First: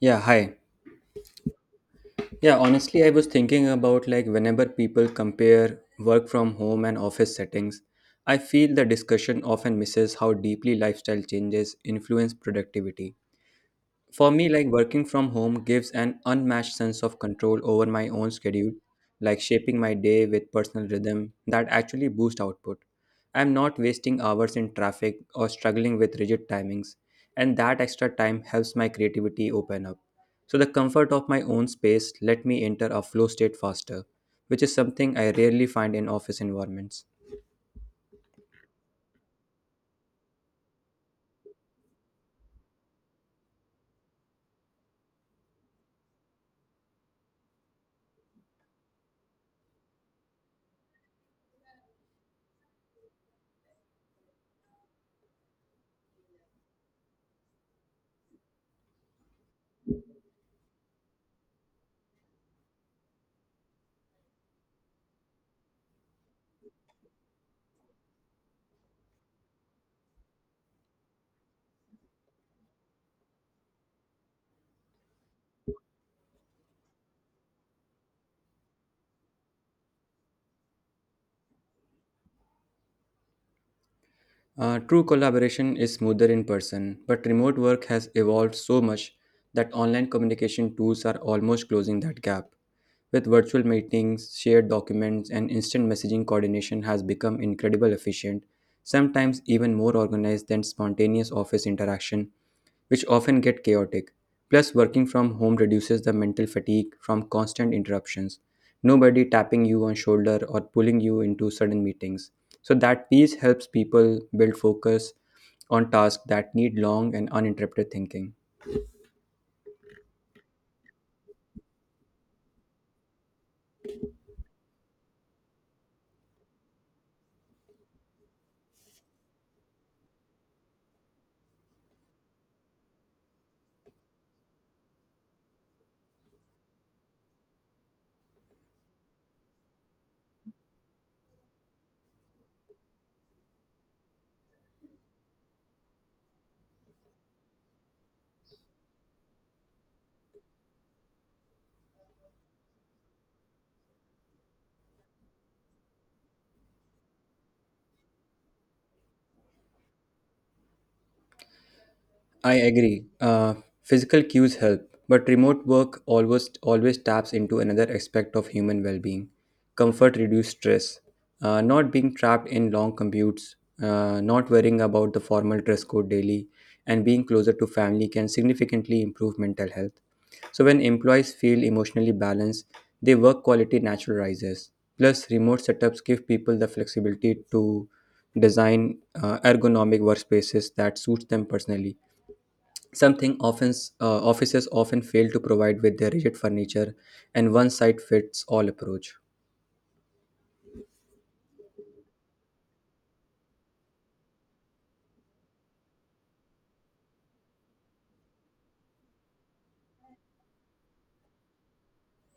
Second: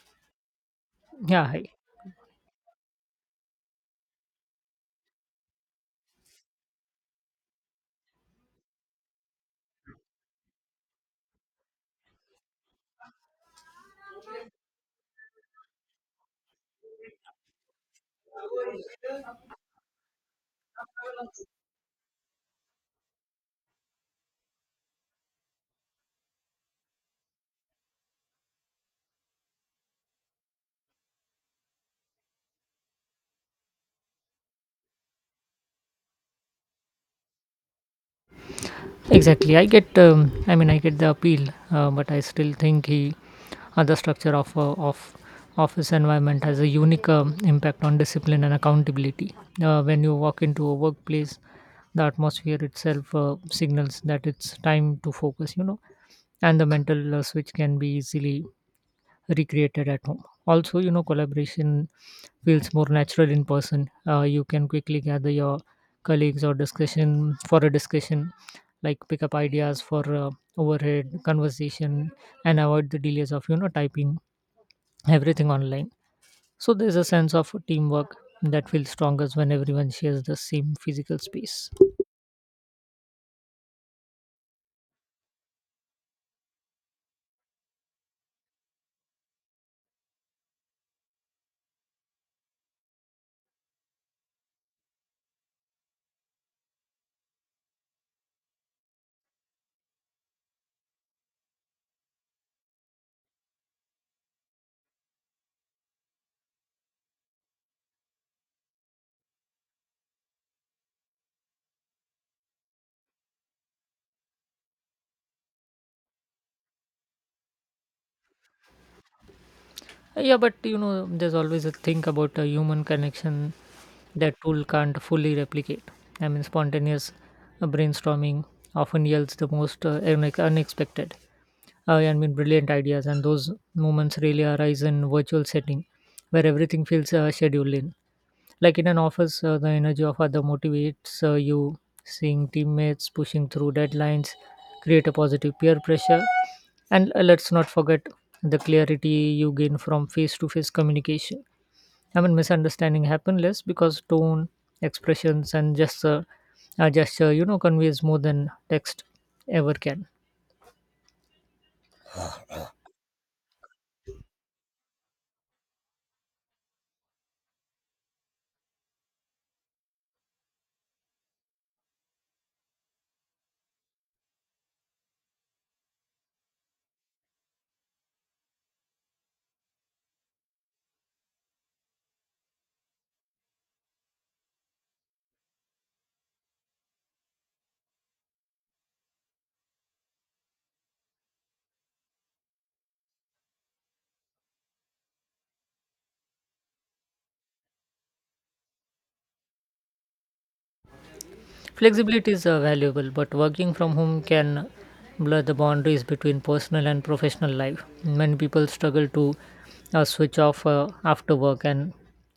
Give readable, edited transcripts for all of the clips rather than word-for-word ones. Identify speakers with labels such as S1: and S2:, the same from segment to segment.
S1: Yeah, hi.
S2: Yeah,
S1: Yeah, honestly, I was thinking about like whenever people compare work from home and office settings, I feel the discussion often misses how deeply lifestyle changes influence productivity. For me, like working from home gives an unmatched sense of control over my own schedule, like shaping my day with personal rhythm that actually boosts output. I'm not wasting hours in traffic or struggling with rigid timings, and that extra time helps my creativity open up. So the comfort of my own space let me enter a flow state faster, which is something I rarely find in office environments.
S2: exactly. I get. I mean, I get the appeal, but I still think the structure of office environment has a unique impact on discipline and accountability. When you walk into a workplace, the atmosphere itself signals that it's time to focus. And the mental switch can be easily recreated at home. Also, collaboration feels more natural in person. You can quickly gather your colleagues or discussion for a discussion, like pick up ideas for overhead conversation and avoid the delays of typing everything online. So there's a sense of teamwork that feels strongest when everyone shares the same physical space.
S1: True collaboration is smoother in person, but remote work has evolved so much that online communication tools are almost closing that gap. With virtual meetings, shared documents, and instant messaging, coordination has become incredibly efficient, sometimes even more organized than spontaneous office interaction, which often get chaotic. Plus, working from home reduces the mental fatigue from constant interruptions. Nobody tapping you on shoulder or pulling you into sudden meetings. So that piece helps people build focus on tasks that need long and uninterrupted thinking.
S2: Yeah, but there's always a thing about a human connection that tool can't fully replicate. I mean, spontaneous brainstorming often yields the most unexpected, I mean, brilliant ideas, and those moments really arise in virtual setting where everything feels scheduled in. Like in an office, the energy of other motivates you. Seeing teammates pushing through deadlines create a positive peer pressure. And let's not forget the clarity you gain from face-to-face communication. I mean, misunderstanding happen less because tone, expressions, and gesture, conveys more than text ever can.
S1: I agree. Physical cues help, but remote work always taps into another aspect of human well-being. Comfort reduces stress. Not being trapped in long commutes, not worrying about the formal dress code daily, and being closer to family can significantly improve mental health. So when employees feel emotionally balanced, their work quality naturally rises. Plus, remote setups give people the flexibility to design ergonomic workspaces that suits them personally. Something office, offices often fail to provide with their rigid furniture and one size fits all approach.
S2: Flexibility is valuable, but working from home can blur the boundaries between personal and professional life. Many people struggle to switch off after work, and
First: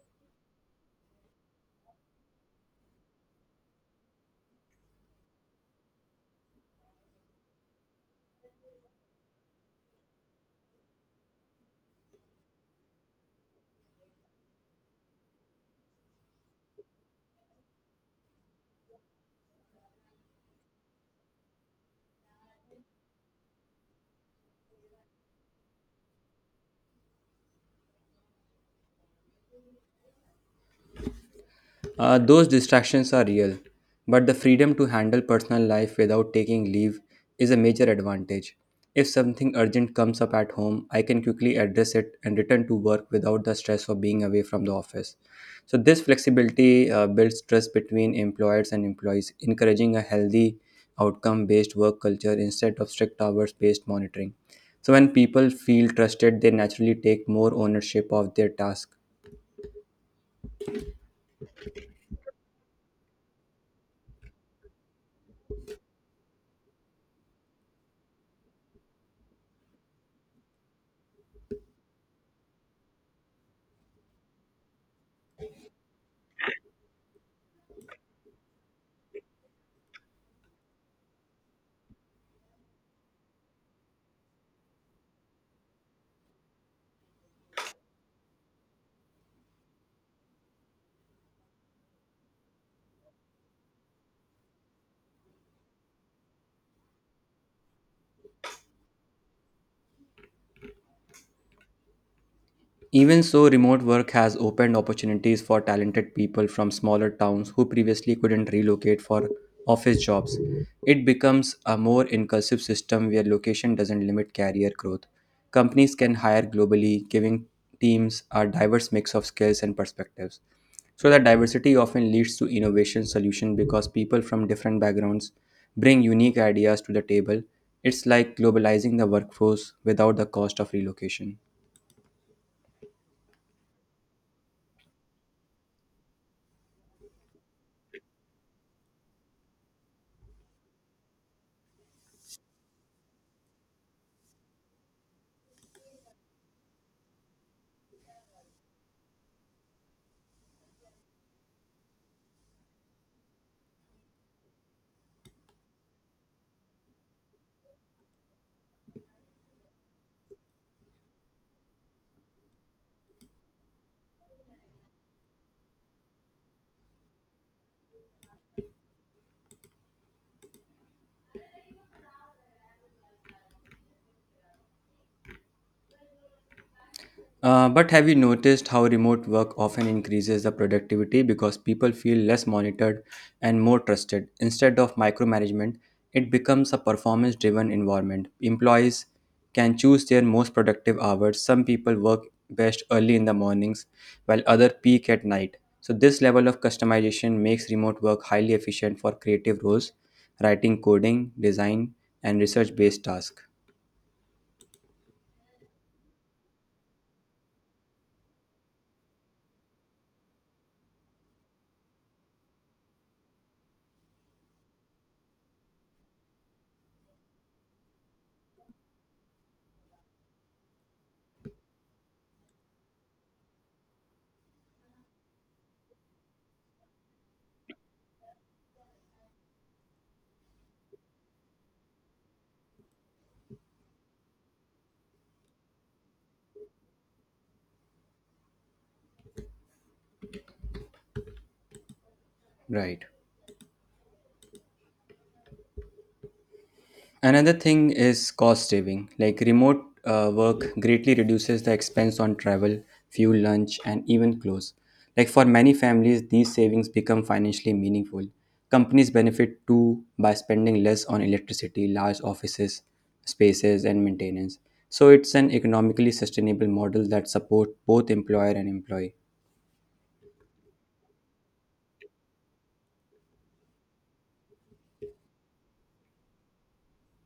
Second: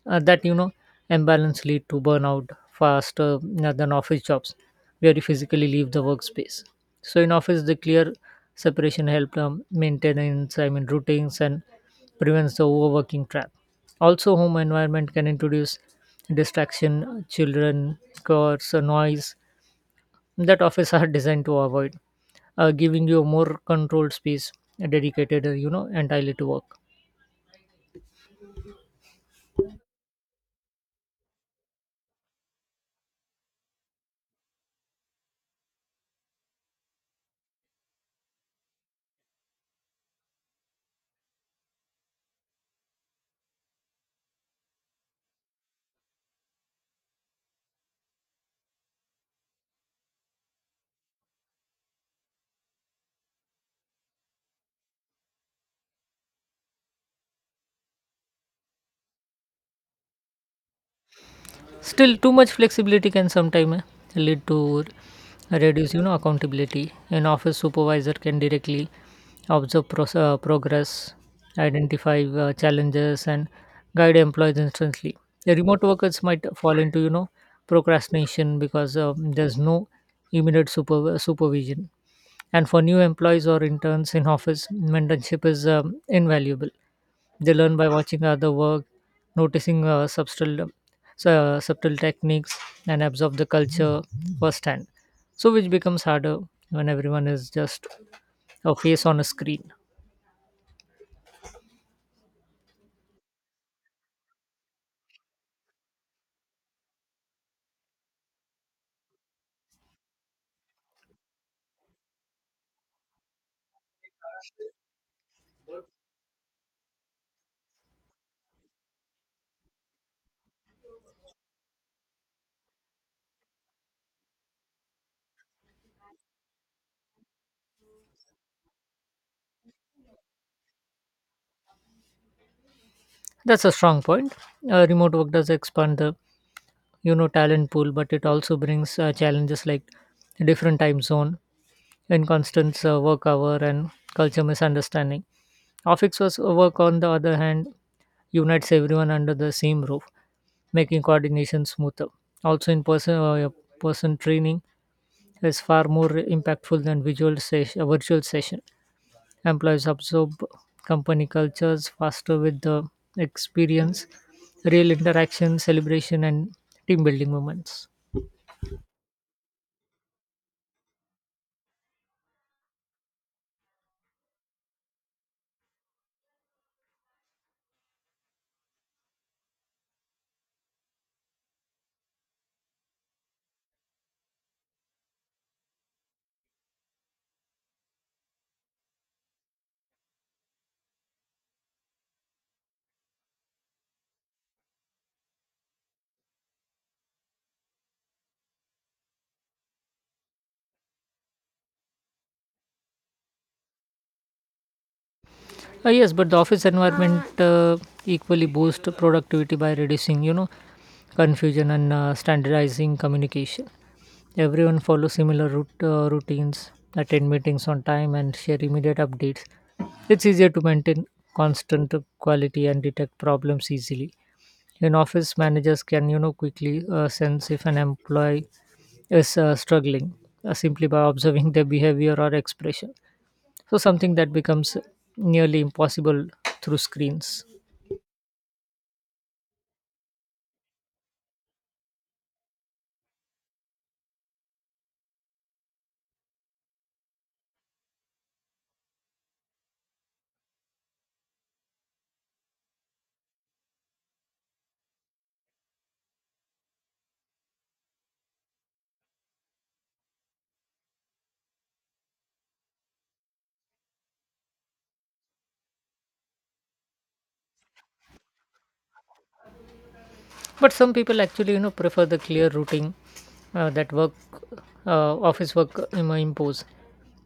S2: that imbalance lead to burnout faster than office jobs, where you physically leave the workspace. So in office, the clear separation help maintenance, I mean routines, and prevents the overworking trap. Also, home environment can introduce distraction, children, cars, or noise that office are designed to avoid, giving you a more controlled space dedicated, entirely to work.
S1: Those distractions are real, but the freedom to handle personal life without taking leave is a major advantage. If something urgent comes up at home, I can quickly address it and return to work without the stress of being away from the office. So, this flexibility builds trust between employers and employees, encouraging a healthy outcome based work culture instead of strict hours based monitoring. So, when people feel trusted, they naturally take more ownership of their task.
S2: Still, too much flexibility can sometimes lead to reduce, accountability. An office supervisor can directly observe progress, identify challenges, and guide employees instantly. The remote workers might fall into, procrastination because there's no immediate supervision. And for new employees or interns in office, mentorship is invaluable. They learn by watching other work, noticing subtle techniques, and absorb the culture firsthand. So, which becomes harder when everyone is just a face on a screen.
S1: Even so, remote work has opened opportunities for talented people from smaller towns who previously couldn't relocate for office jobs. It becomes a more inclusive system where location doesn't limit career growth. Companies can hire globally, giving teams a diverse mix of skills and perspectives. So, that diversity often leads to innovation solution because people from different backgrounds bring unique ideas to the table. It's like globalizing the workforce without the cost of relocation.
S2: That's a strong point. Remote work does expand the talent pool, but it also brings challenges like different time zone, inconstant work hour, and culture misunderstanding. Office was work, on the other hand, unites everyone under the same roof, making coordination smoother. Also, in person, yeah, person training is far more impactful than virtual session. Employees absorb company cultures faster with the experience, real interaction, celebration, and team building moments.
S1: But have you noticed how remote work often increases the productivity because people feel less monitored and more trusted? Instead of micromanagement, it becomes a performance driven environment. Employees can choose their most productive hours. Some people work best early in the mornings, while others peak at night. So, this level of customization makes remote work highly efficient for creative roles, writing, coding, design, and research based tasks.
S2: Yes, but the office environment equally boosts productivity by reducing, confusion and standardizing communication. Everyone follows similar routines, attend meetings on time, and share immediate updates. It's easier to maintain constant quality and detect problems easily. In office, managers can quickly sense if an employee is struggling simply by observing their behavior or expression. So something that becomes nearly impossible through screens.
S1: Right. Another thing is cost saving. Like remote work greatly reduces the expense on travel, fuel, lunch, and even clothes. Like for many families, these savings become financially meaningful. Companies benefit too by spending less on electricity, large offices, spaces, and maintenance. So it's an economically sustainable model that supports both employer and employee.
S2: But some people actually, prefer the clear routing uh, that work, office work impose.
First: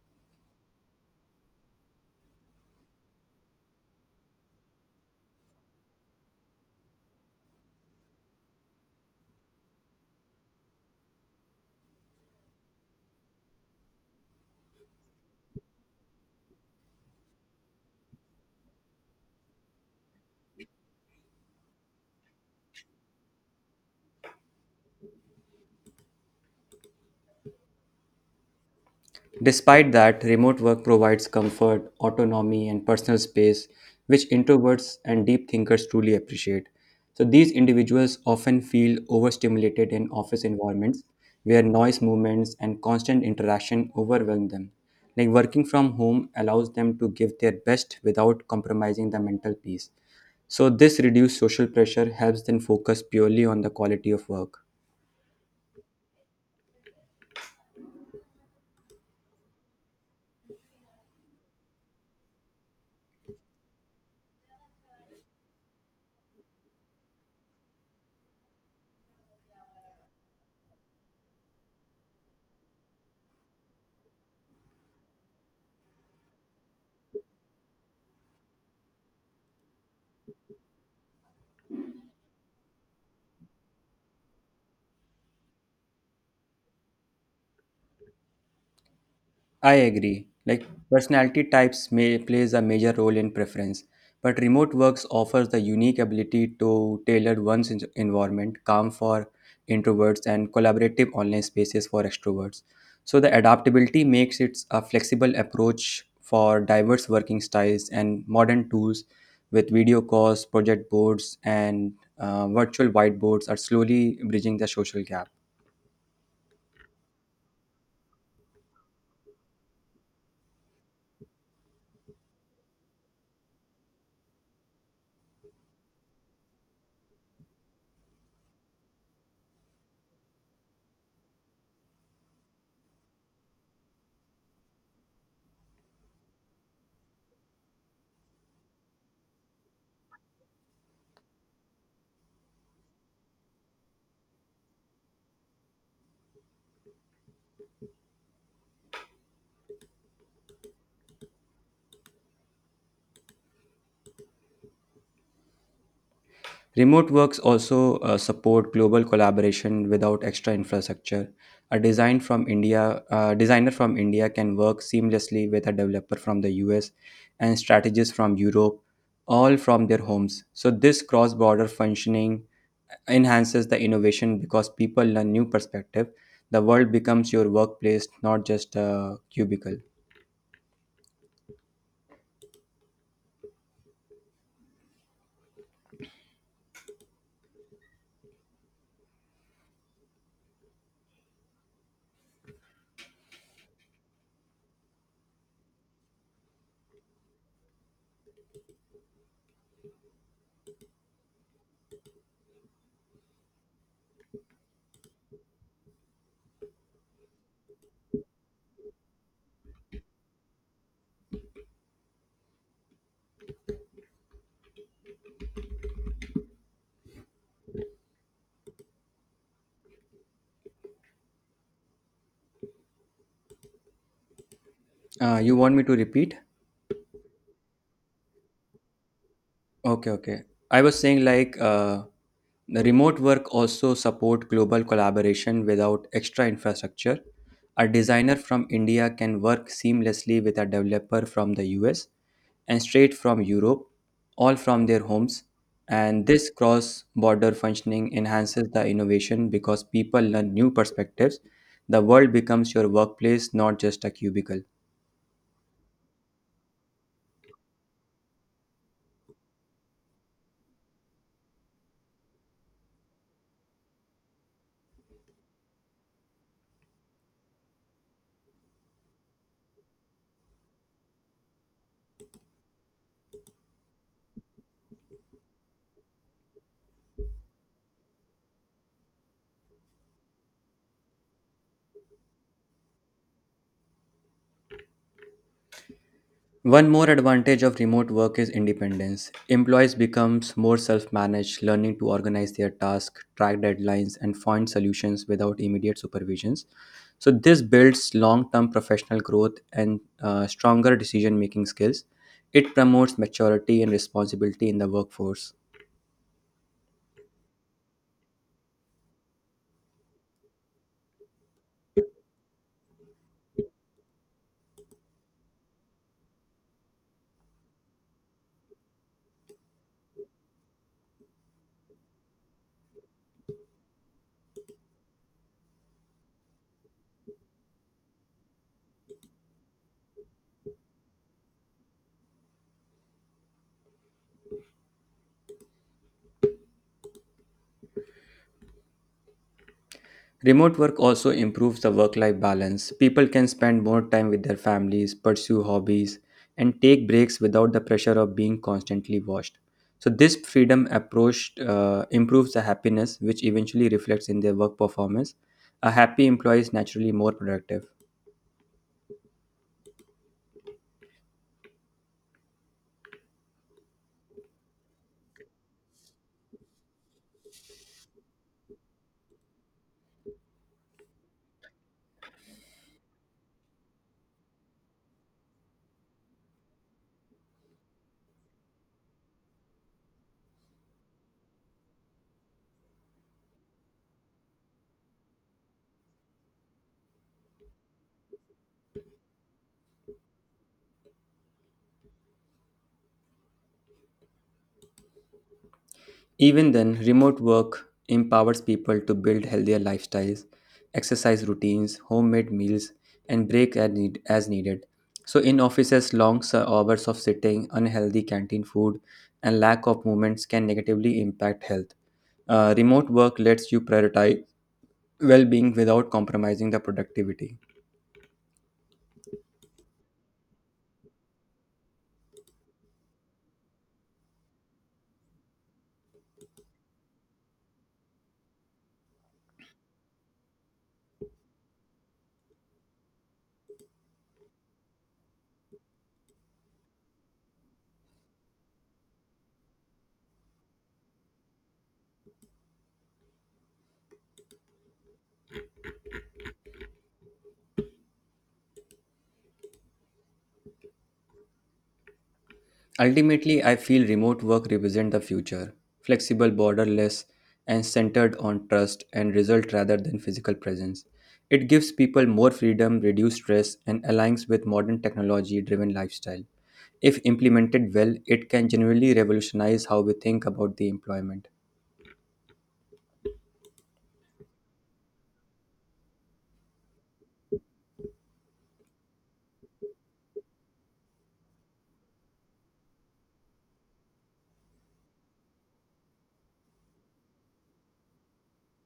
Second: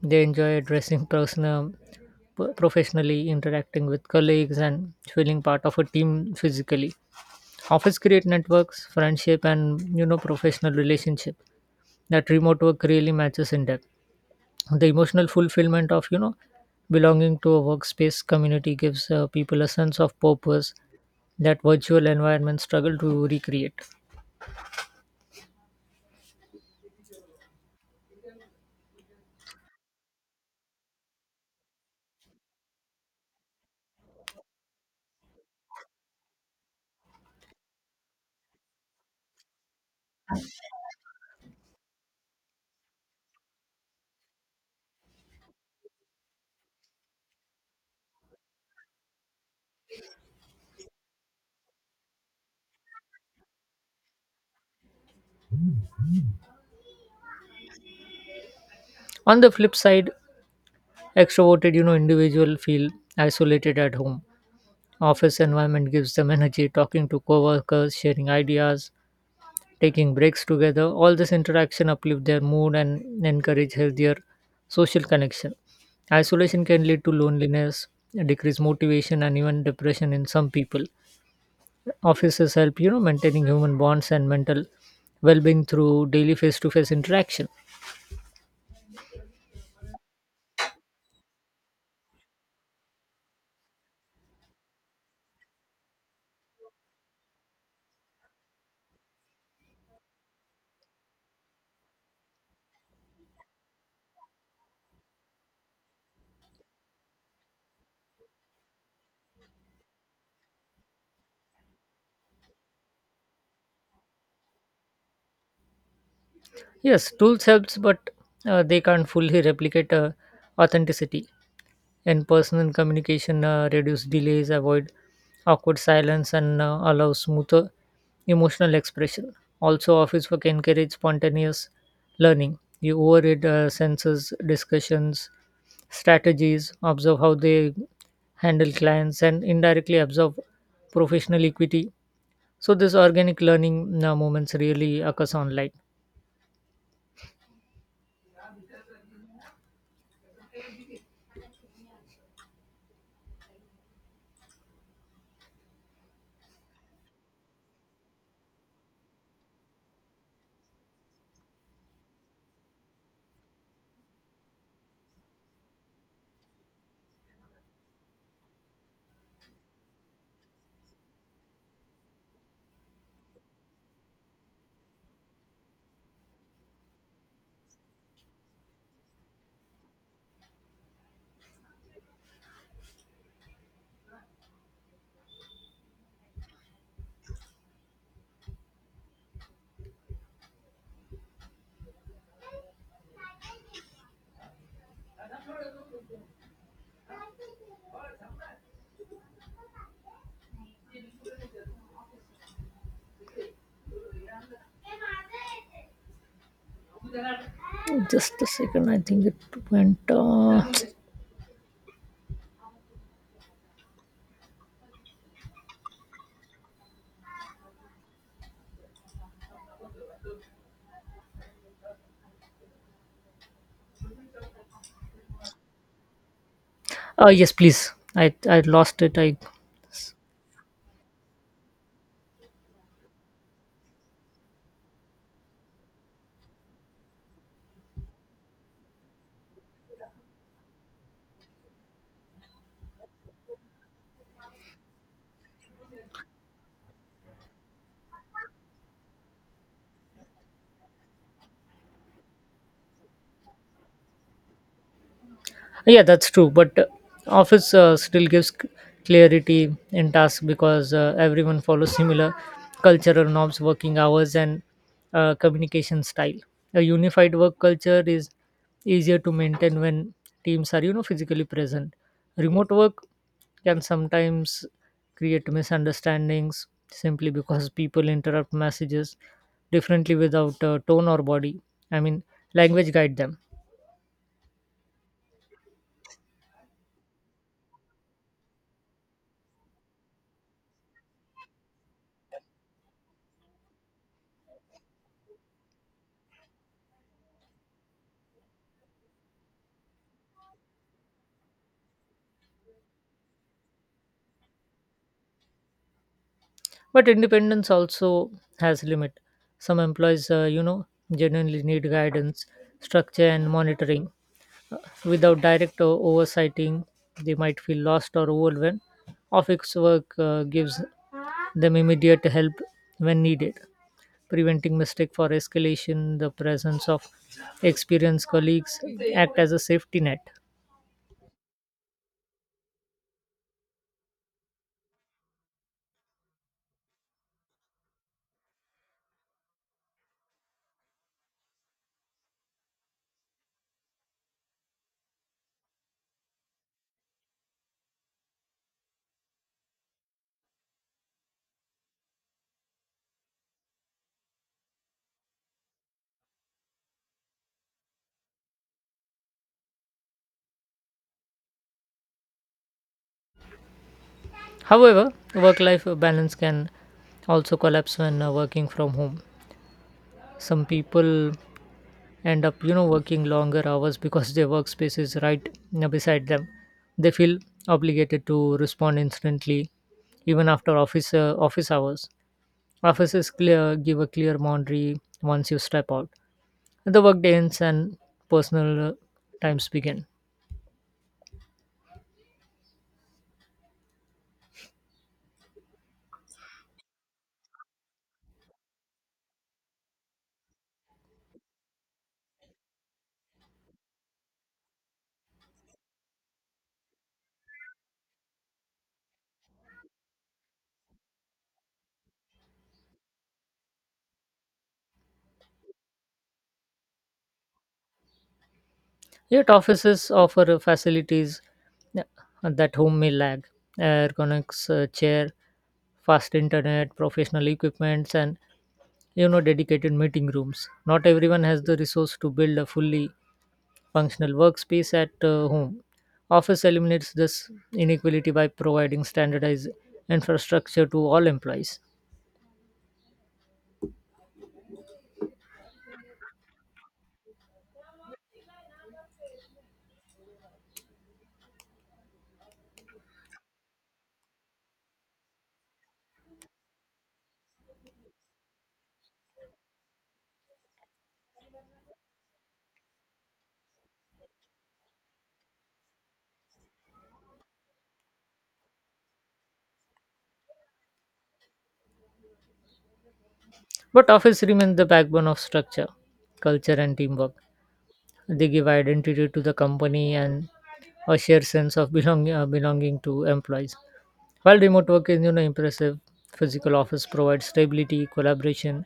S2: They enjoy addressing personal, professionally, interacting with colleagues, and feeling part of a team physically. Office create networks, friendship, and professional relationship that remote work really matches in depth. The emotional fulfillment of belonging to a workspace community gives people a sense of purpose that virtual environment struggle to recreate.
S1: Despite that, remote work provides comfort, autonomy, and personal space, which introverts and deep thinkers truly appreciate. So, these individuals often feel overstimulated in office environments where noise, movements, and constant interaction overwhelm them. Like working from home allows them to give their best without compromising the mental peace. So, this reduced social pressure helps them focus purely on the quality of work.
S2: On the flip side, extroverted, individual feel isolated at home. Office environment gives them energy, talking to coworkers, sharing ideas, taking breaks together. All this interaction uplift their mood and encourage healthier social connection. Isolation can lead to loneliness, decreased motivation, and even depression in some people. Offices help, maintaining human bonds and mental well-being through daily face-to-face interaction.
S1: I agree. Like personality types may plays a major role in preference, but remote works offers the unique ability to tailor one's environment, calm for introverts and collaborative online spaces for extroverts. So the adaptability makes it a flexible approach for diverse working styles and modern tools with video calls, project boards, and virtual whiteboards are slowly bridging the social gap.
S2: Yes, tools helps, but they can't fully replicate authenticity. In personal communication, reduce delays, avoid awkward silence, and allow smoother emotional expression. Also, office work encourage spontaneous learning. You overread senses, discussions, strategies, observe how they handle clients, and indirectly observe professional equity. So, this organic learning moments really occurs online.
S1: Remote works also support global collaboration without extra infrastructure. A design from India, designer from India can work seamlessly with a developer from the US and strategists from Europe, all from their homes. So this cross-border functioning enhances the innovation because people learn new perspective. The world becomes your workplace, not just a cubicle.
S2: Just a second. I think it went.
S1: You want me to repeat?
S2: Yes, please. I lost it. I
S1: Okay, okay. I was saying like the remote work also support global collaboration without extra infrastructure. A designer from India can work seamlessly with a developer from the US and straight from Europe, all from their homes. And this cross border functioning enhances the innovation because people learn new perspectives. The world becomes your workplace, not just a cubicle.
S2: Yeah, that's true. But office still gives clarity in tasks because everyone follows similar cultural norms, working hours, and communication style. A unified work culture is easier to maintain when teams are, physically present. Remote work can sometimes create misunderstandings simply because people interrupt messages differently without tone or body. I mean, language guide them,
S1: One more advantage of remote work is independence. Employees becomes more self-managed, learning to organize their tasks, track deadlines, and find solutions without immediate supervisions. So this builds long-term professional growth and stronger decision-making skills. It promotes maturity and responsibility in the workforce.
S2: but independence also has limit. Some employees genuinely need guidance, structure, and monitoring. Uh, Without direct oversighting, they might feel lost or overwhelmed. Office work gives them immediate help when needed, preventing mistake for escalation. The presence of experienced colleagues act as a safety net.
S1: Remote work also improves the work life balance. People can spend more time with their families, pursue hobbies, and take breaks without the pressure of being constantly watched. So, this freedom approach improves the happiness, which eventually reflects in their work performance. A happy employee is naturally more productive.
S2: However, work life balance can also collapse when working from home. Some people end up working longer hours because their workspace is right beside them. They feel obligated to respond instantly even after office hours. Offices clear give a clear boundary. Once you step out, the workday ends and personal times begin.
S1: Even then, remote work empowers people to build healthier lifestyles, exercise routines, homemade meals, and break as, as needed. So, in offices, long hours of sitting, unhealthy canteen food, and lack of movements can negatively impact health. Remote work lets you prioritize well being without compromising the productivity.
S2: Yet offices offer facilities, yeah, that home may lag. Ergonomics chair, fast internet, professional equipments, and dedicated meeting rooms. Not everyone has the resource to build a fully functional workspace at home. Office eliminates this inequality by providing standardized infrastructure to all employees.
S1: Ultimately, I feel remote work represents the future, flexible, borderless, and centered on trust and result rather than physical presence. It gives people more freedom, reduced stress, and aligns with modern technology driven lifestyle. If implemented well, it can genuinely revolutionize how we think about the employment.
S2: But office remains the backbone of structure, culture, and teamwork. They give identity to the company and a shared sense of belonging to employees. While remote work is impressive, physical office provides stability, collaboration,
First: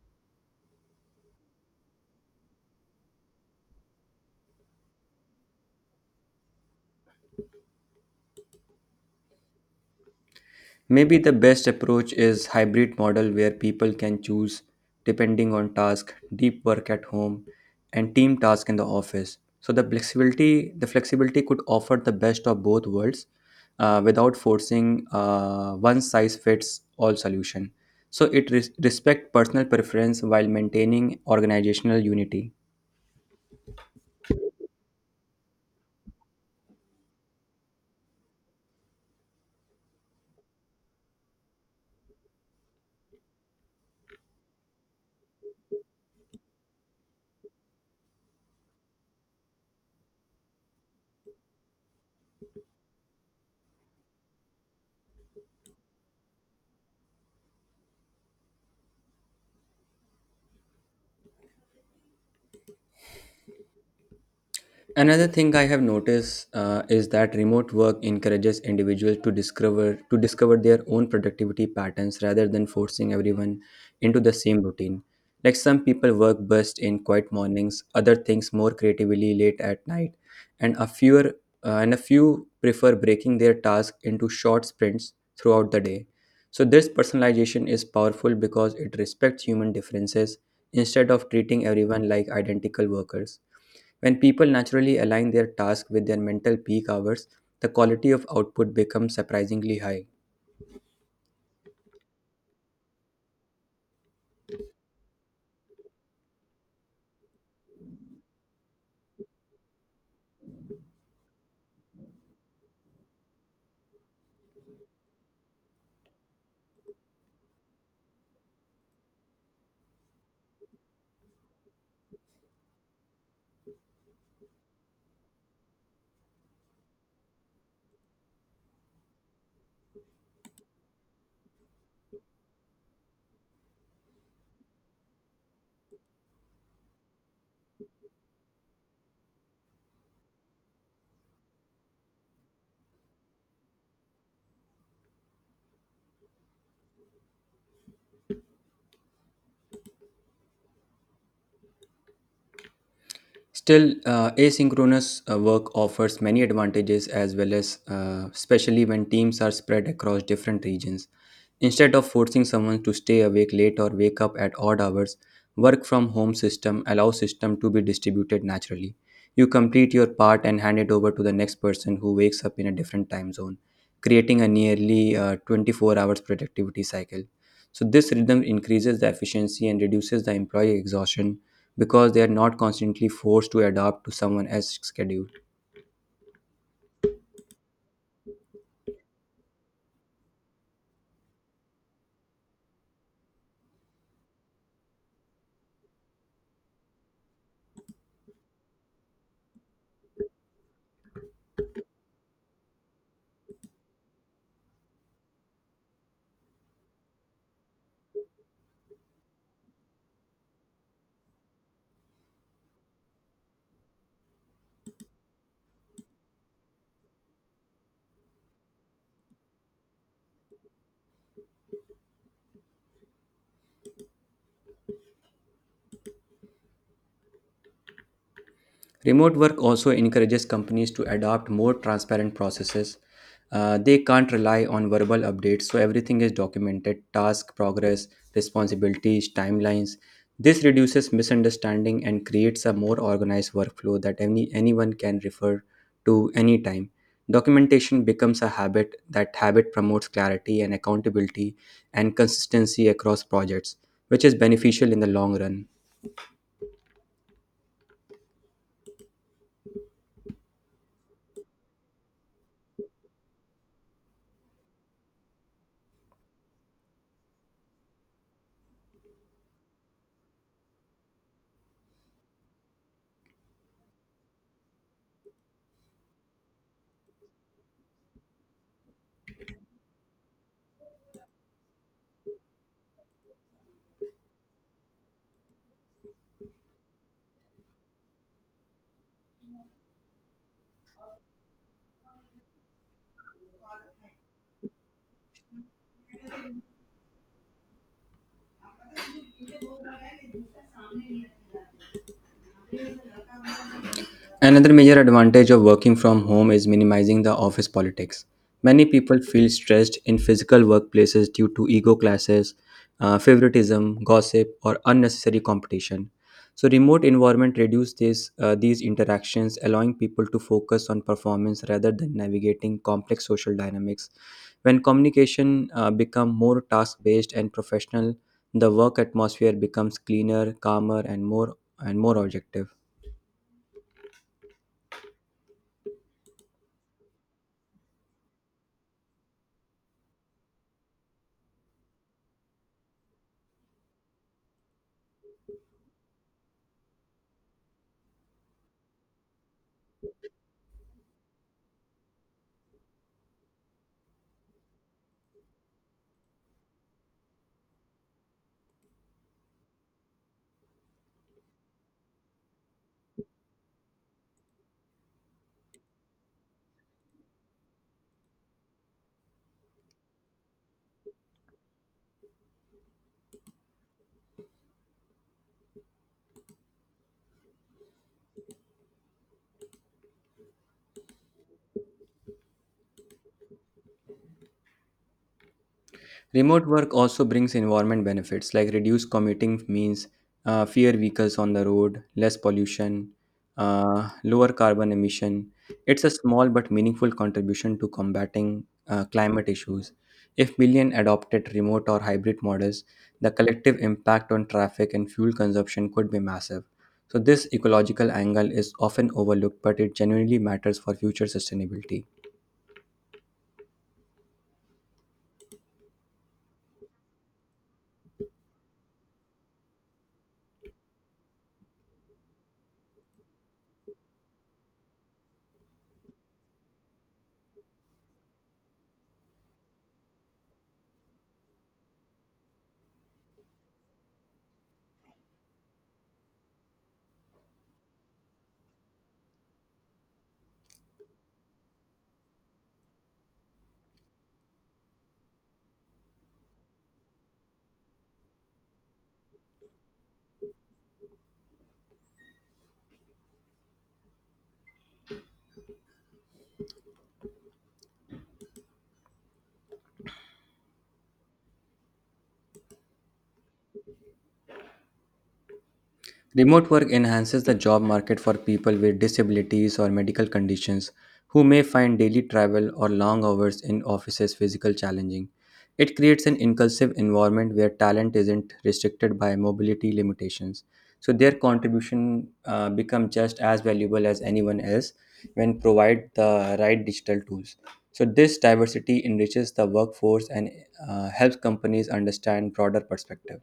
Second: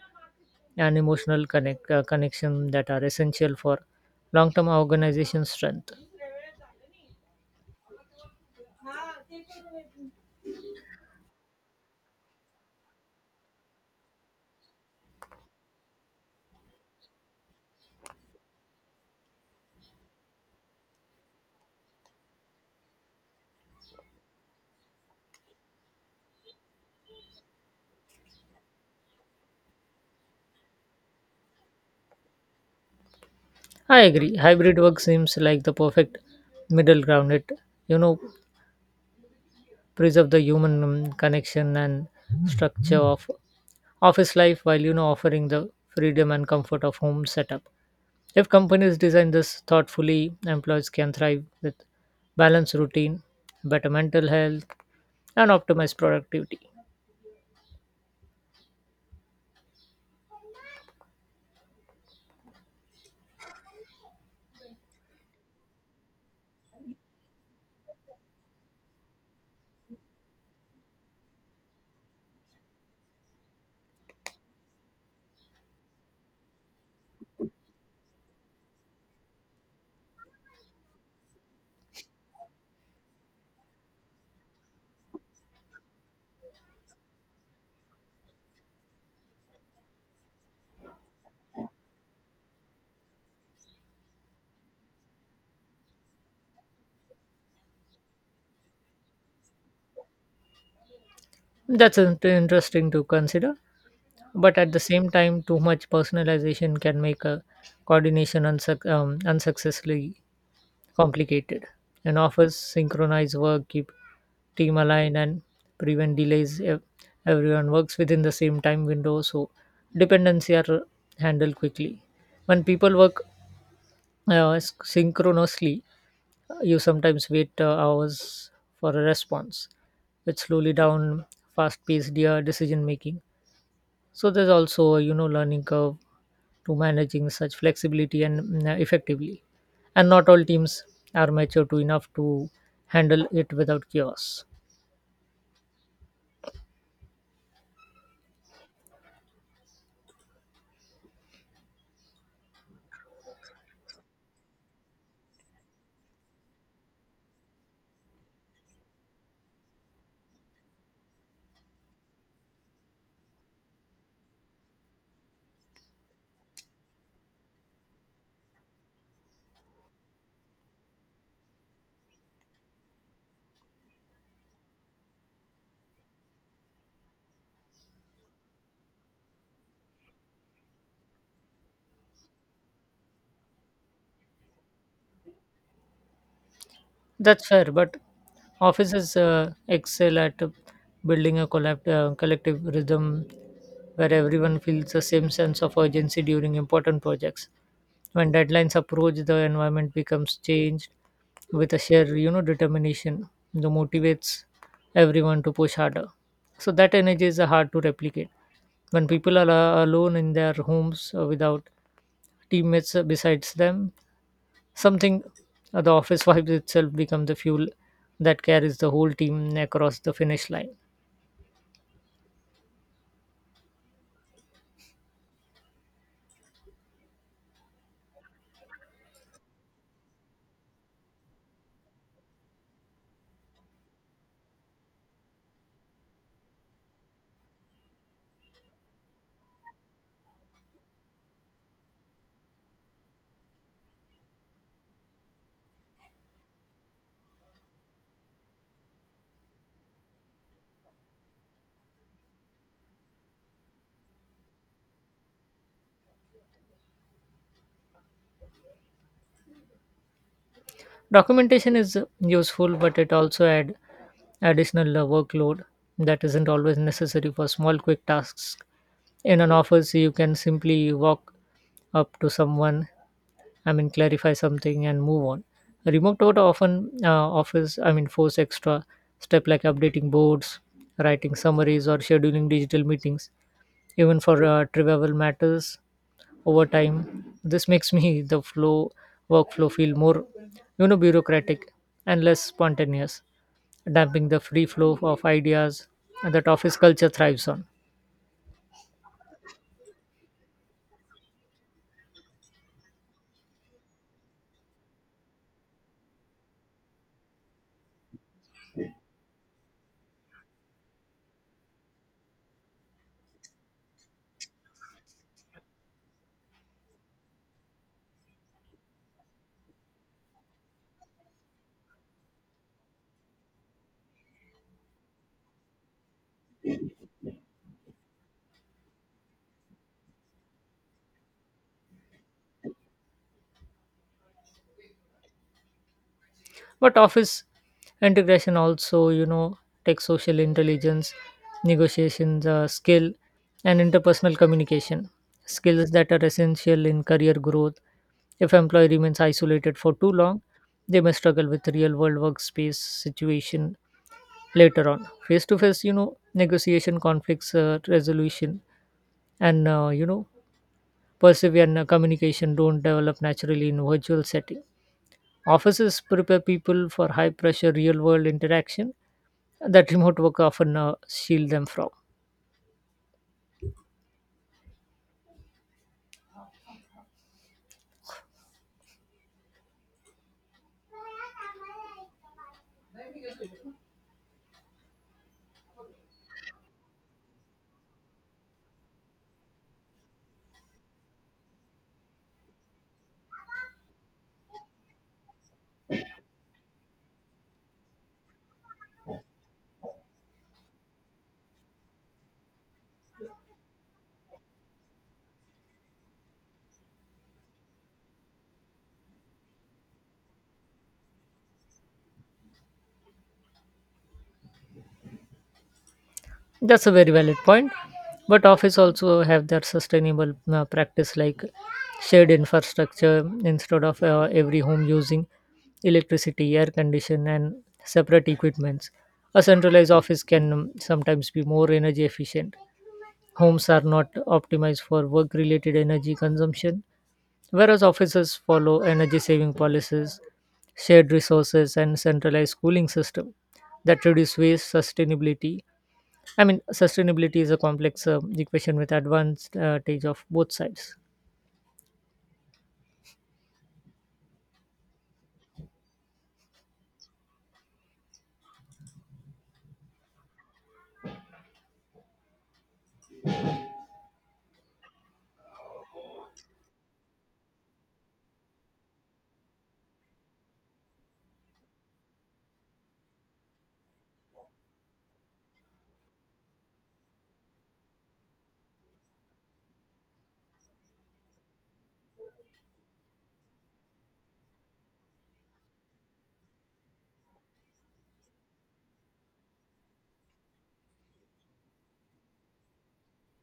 S2: and emotional connection that are essential for long-term organization strength.
S1: Maybe the best approach is hybrid model where people can choose depending on task, deep work at home and team task in the office. So the flexibility could offer the best of both worlds without forcing one size fits all solution. So it respect personal preference while maintaining organizational unity.
S2: I agree. Hybrid work seems like the perfect middle ground. It you know preserve the human connection and structure of office life while offering the freedom and comfort of home setup. If companies design this thoughtfully, employees can thrive with balanced routine, better mental health, and optimized productivity.
S1: Another thing I have noticed is that remote work encourages individuals to discover their own productivity patterns rather than forcing everyone into the same routine. Like some people work best in quiet mornings, other things more creatively late at night, and a fewer and a few prefer breaking their task into short sprints throughout the day. So this personalization is powerful because it respects human differences instead of treating everyone like identical workers. When people naturally align their task with their mental peak hours, the quality of output becomes surprisingly high.
S2: That's interesting to consider, but at the same time, too much personalization can make a coordination unsuccessfully complicated, and offers synchronized work, keep team aligned, and prevent delays. Everyone works within the same time window, so dependency are handled quickly. When people work synchronously, you sometimes wait hours for a response, which slowly down fast-paced decision making. So there's also a learning curve to managing such flexibility and effectively, and not all teams are mature to enough to handle it without chaos.
S1: Still, asynchronous work offers many advantages as well as, especially when teams are spread across different regions. Instead of forcing someone to stay awake late or wake up at odd hours, work from home system allows system to be distributed naturally. You complete your part and hand it over to the next person who wakes up in a different time zone, creating a nearly 24 hours productivity cycle. So this rhythm increases the efficiency and reduces the employee exhaustion because they are not constantly forced to adapt to someone else's schedule.
S2: That's fair, but offices excel at building a collective rhythm where everyone feels the same sense of urgency during important projects. When deadlines approach, the environment becomes changed with a shared, determination that motivates everyone to push harder. So that energy is hard to replicate. When people are alone in their homes without teammates besides them, Something the office vibes itself become the fuel that carries the whole team across the finish line.
S1: Remote work also encourages companies to adopt more transparent processes. They can't rely on verbal updates, so everything is documented task, progress, responsibilities, timelines. This reduces misunderstanding and creates a more organized workflow that anyone can refer to anytime. Documentation becomes a habit. That habit promotes clarity and accountability and consistency across projects, which is beneficial in the long run.
S2: Documentation is useful, but it also add additional workload that isn't always necessary for small quick tasks. In an office, you can simply walk up to someone, I mean, clarify something and move on. Remote work often I mean, force extra step like updating boards, writing summaries, or scheduling digital meetings even for trivial matters over time. This makes me the flow workflow feel more, bureaucratic and less spontaneous, damping the free flow of ideas that office culture thrives on.
S1: Another major advantage of working from home is minimizing the office politics. Many people feel stressed in physical workplaces due to ego clashes, favoritism, gossip, or unnecessary competition. So, remote environment reduces these interactions, allowing people to focus on performance rather than navigating complex social dynamics. When communication become more task based and professional, the work atmosphere becomes cleaner, calmer, and more objective.
S2: But office integration also, takes social intelligence, negotiations, skill, and interpersonal communication. Skills that are essential in career growth. If employee remains isolated for too long, they may struggle with real world workspace situation later on. Face to face, negotiation, conflicts resolution, and persevere and, communication don't develop naturally in virtual setting. Offices prepare people for high pressure real world interaction that remote work often shield them from.
S1: Remote work also brings environment benefits like reduced commuting means fewer vehicles on the road, less pollution, lower carbon emission. It's a small but meaningful contribution to combating climate issues. If million adopted remote or hybrid models, the collective impact on traffic and fuel consumption could be massive. So this ecological angle is often overlooked, but it genuinely matters for future sustainability.
S2: That's a very valid point. But office also have their sustainable practice like shared infrastructure instead of every home using electricity, air condition, and separate equipments. A centralized office can sometimes be more energy efficient. Homes are not optimized for work related energy consumption. Whereas offices follow energy saving policies, shared resources, and centralized cooling system that reduce waste, sustainability. I mean, sustainability is a complex equation with advanced advantage of both sides.
S1: Remote work enhances the job market for people with disabilities or medical conditions who may find daily travel or long hours in offices physical challenging. It creates an inclusive environment where talent isn't restricted by mobility limitations. So their contribution become just as valuable as anyone else when provide the right digital tools. So this diversity enriches the workforce and helps companies understand broader perspective.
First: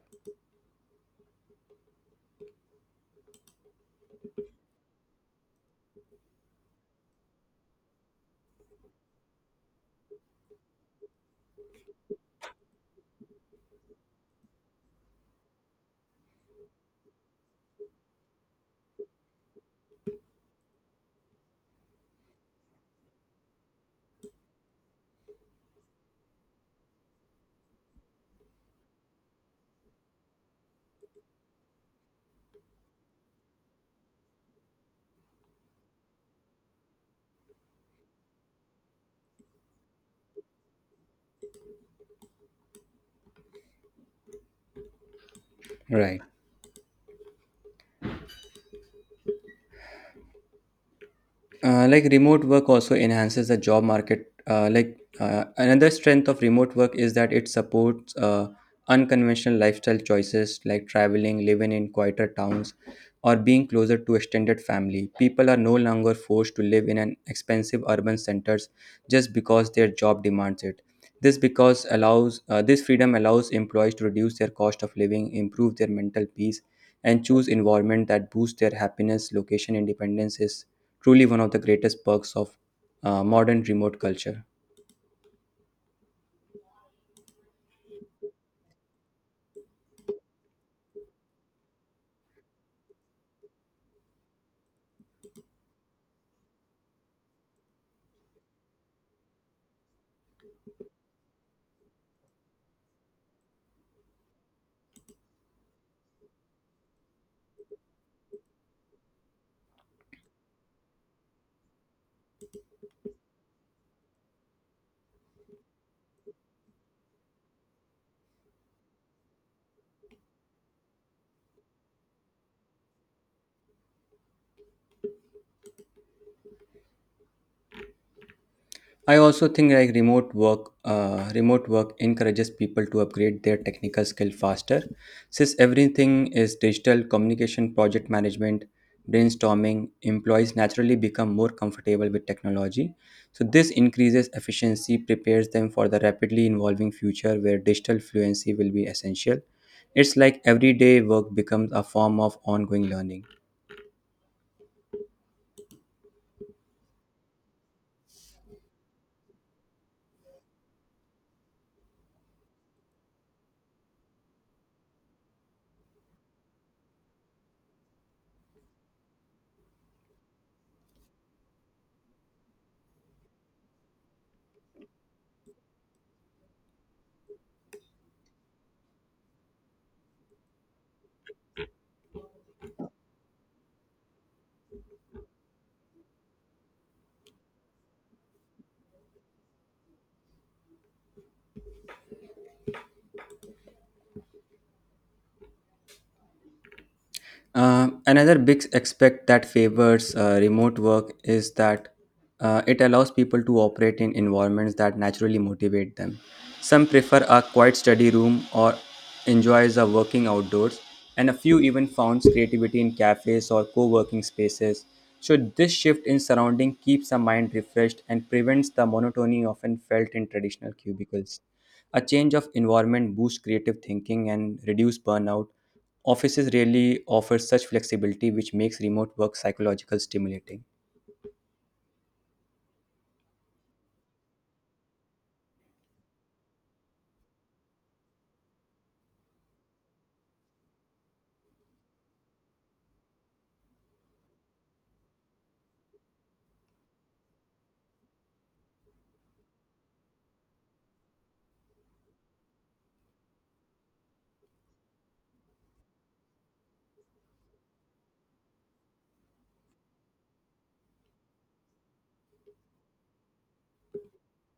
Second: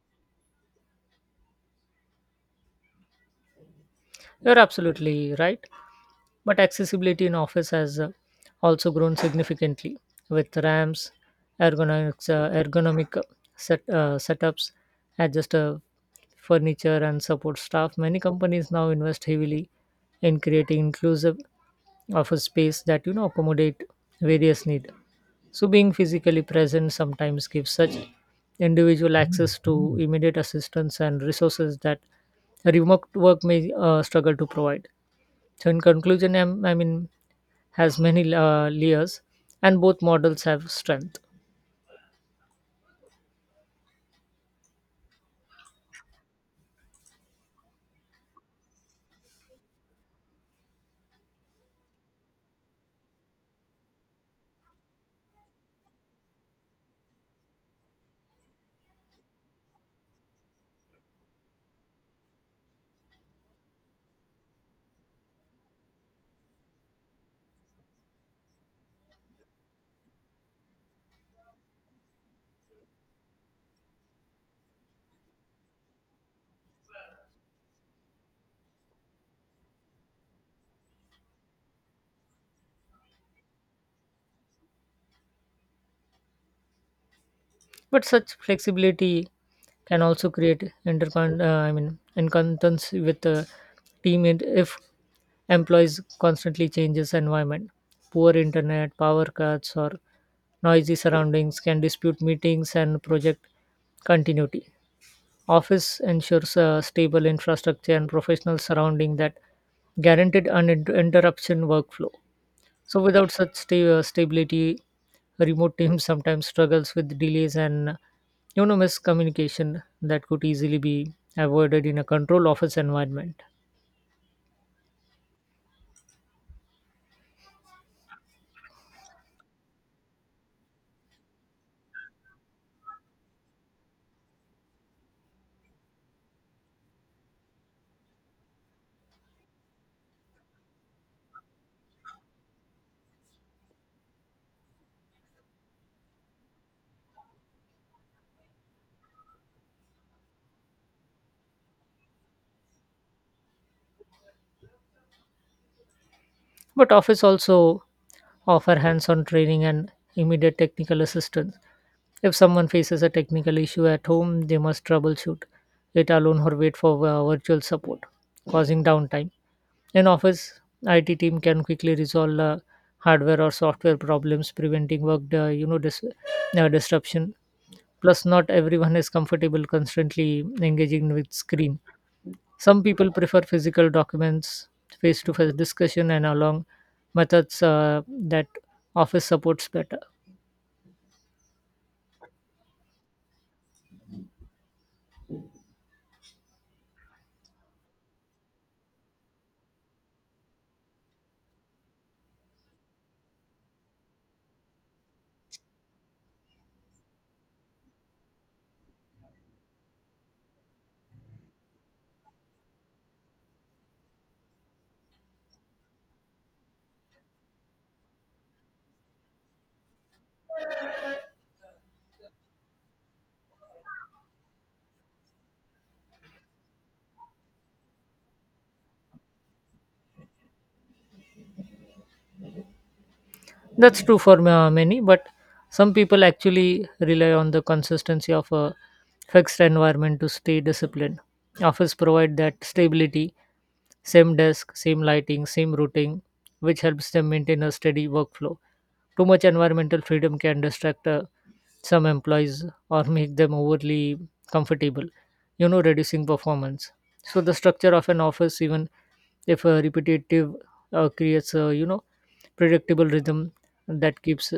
S2: You're absolutely right. But accessibility in office has also grown significantly with ramps, ergonomic setups, adjust furniture, and support staff. Many companies now invest heavily in creating inclusive of a space that accommodate various needs, so being physically present sometimes gives such individual access to immediate assistance and resources that a remote work may struggle to provide. So in conclusion, I mean has many layers and both models have strength.
S1: Right. Like remote work also enhances the job market. Another strength of remote work is that it supports unconventional lifestyle choices like traveling, living in quieter towns, or being closer to extended family. People are no longer forced to live in an expensive urban centers just because their job demands it. This freedom allows employees to reduce their cost of living, improve their mental peace, and choose environment that boosts their happiness. Location independence is truly one of the greatest perks of modern remote culture.
S2: But such flexibility can also create intercon I mean incontents with the team if employees constantly changes environment. Poor internet, power cuts or noisy surroundings can dispute meetings and project continuity. Office ensures a stable infrastructure and professional surrounding that guaranteed uninterruption workflow. So without such stability, remote teams sometimes struggles with delays and miscommunication that could easily be avoided in a control office environment.
S1: I also think like remote work encourages people to upgrade their technical skill faster, since everything is digital communication, project management, brainstorming. Employees naturally become more comfortable with technology, so this increases efficiency, prepares them for the rapidly evolving future where digital fluency will be essential. It's like everyday work becomes a form of ongoing learning.
S2: But office also offer hands-on training and immediate technical assistance. If someone faces a technical issue at home, they must troubleshoot it alone or wait for virtual support, causing downtime. In office, IT team can quickly resolve hardware or software problems, preventing work disruption. Plus, not everyone is comfortable constantly engaging with screen. Some people prefer physical documents, face-to-face discussion, and along methods that office supports better.
S1: Another big aspect that favors remote work is that it allows people to operate in environments that naturally motivate them. Some prefer a quiet study room or enjoys a working outdoors, and a few even founds creativity in cafes or co-working spaces. So this shift in surrounding keeps the mind refreshed and prevents the monotony often felt in traditional cubicles. A change of environment boosts creative thinking and reduce burnout. Offices rarely offer such flexibility, which makes remote work psychological stimulating.
S2: That's true for many, but some people actually rely on the consistency of a fixed environment to stay disciplined. Office provide that stability, same desk, same lighting, same routing, which helps them maintain a steady workflow. Too much environmental freedom can distract a some employees or make them overly comfortable, reducing performance. So the structure of an office, even if repetitive, creates a predictable rhythm that keeps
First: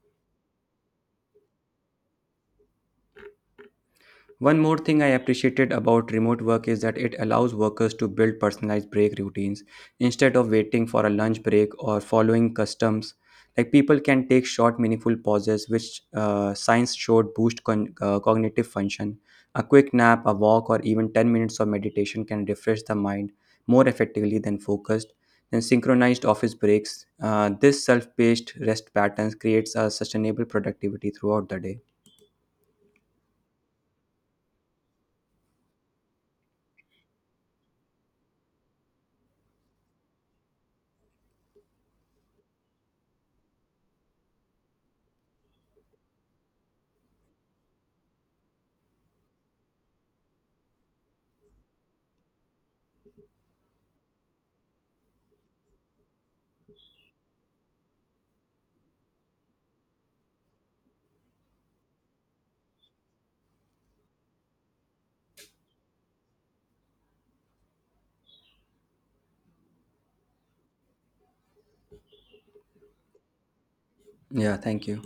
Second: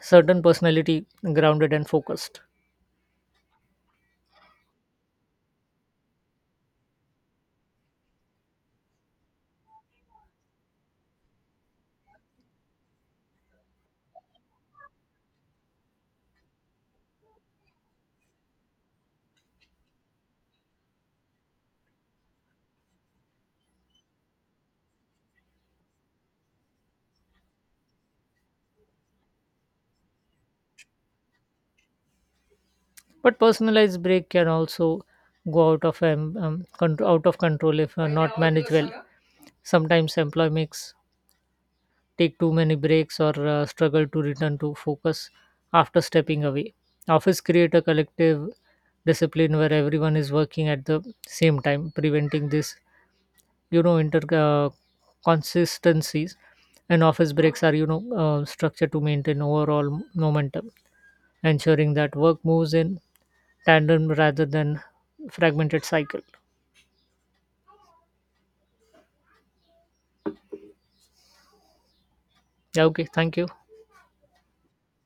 S2: certain personality grounded and focused.
S1: One more thing I appreciated about remote work is that it allows workers to build personalized break routines instead of waiting for a lunch break or following customs. Like people can take short, meaningful pauses, which science showed boost cognitive function. A quick nap, a walk, or even 10 minutes of meditation can refresh the mind more effectively than focused and synchronized office breaks. This self-paced rest patterns creates a sustainable productivity throughout the day.
S2: But personalized break can also go out of out of control if not managed well. Sometimes employee makes take too many breaks or struggle to return to focus after stepping away. Office create a collective discipline where everyone is working at the same time, preventing this, you know, inter consistencies. And office breaks are, structured to maintain overall momentum, ensuring that work moves in tandem rather than fragmented cycle. Yeah, okay, thank you.
S1: Yeah, thank you.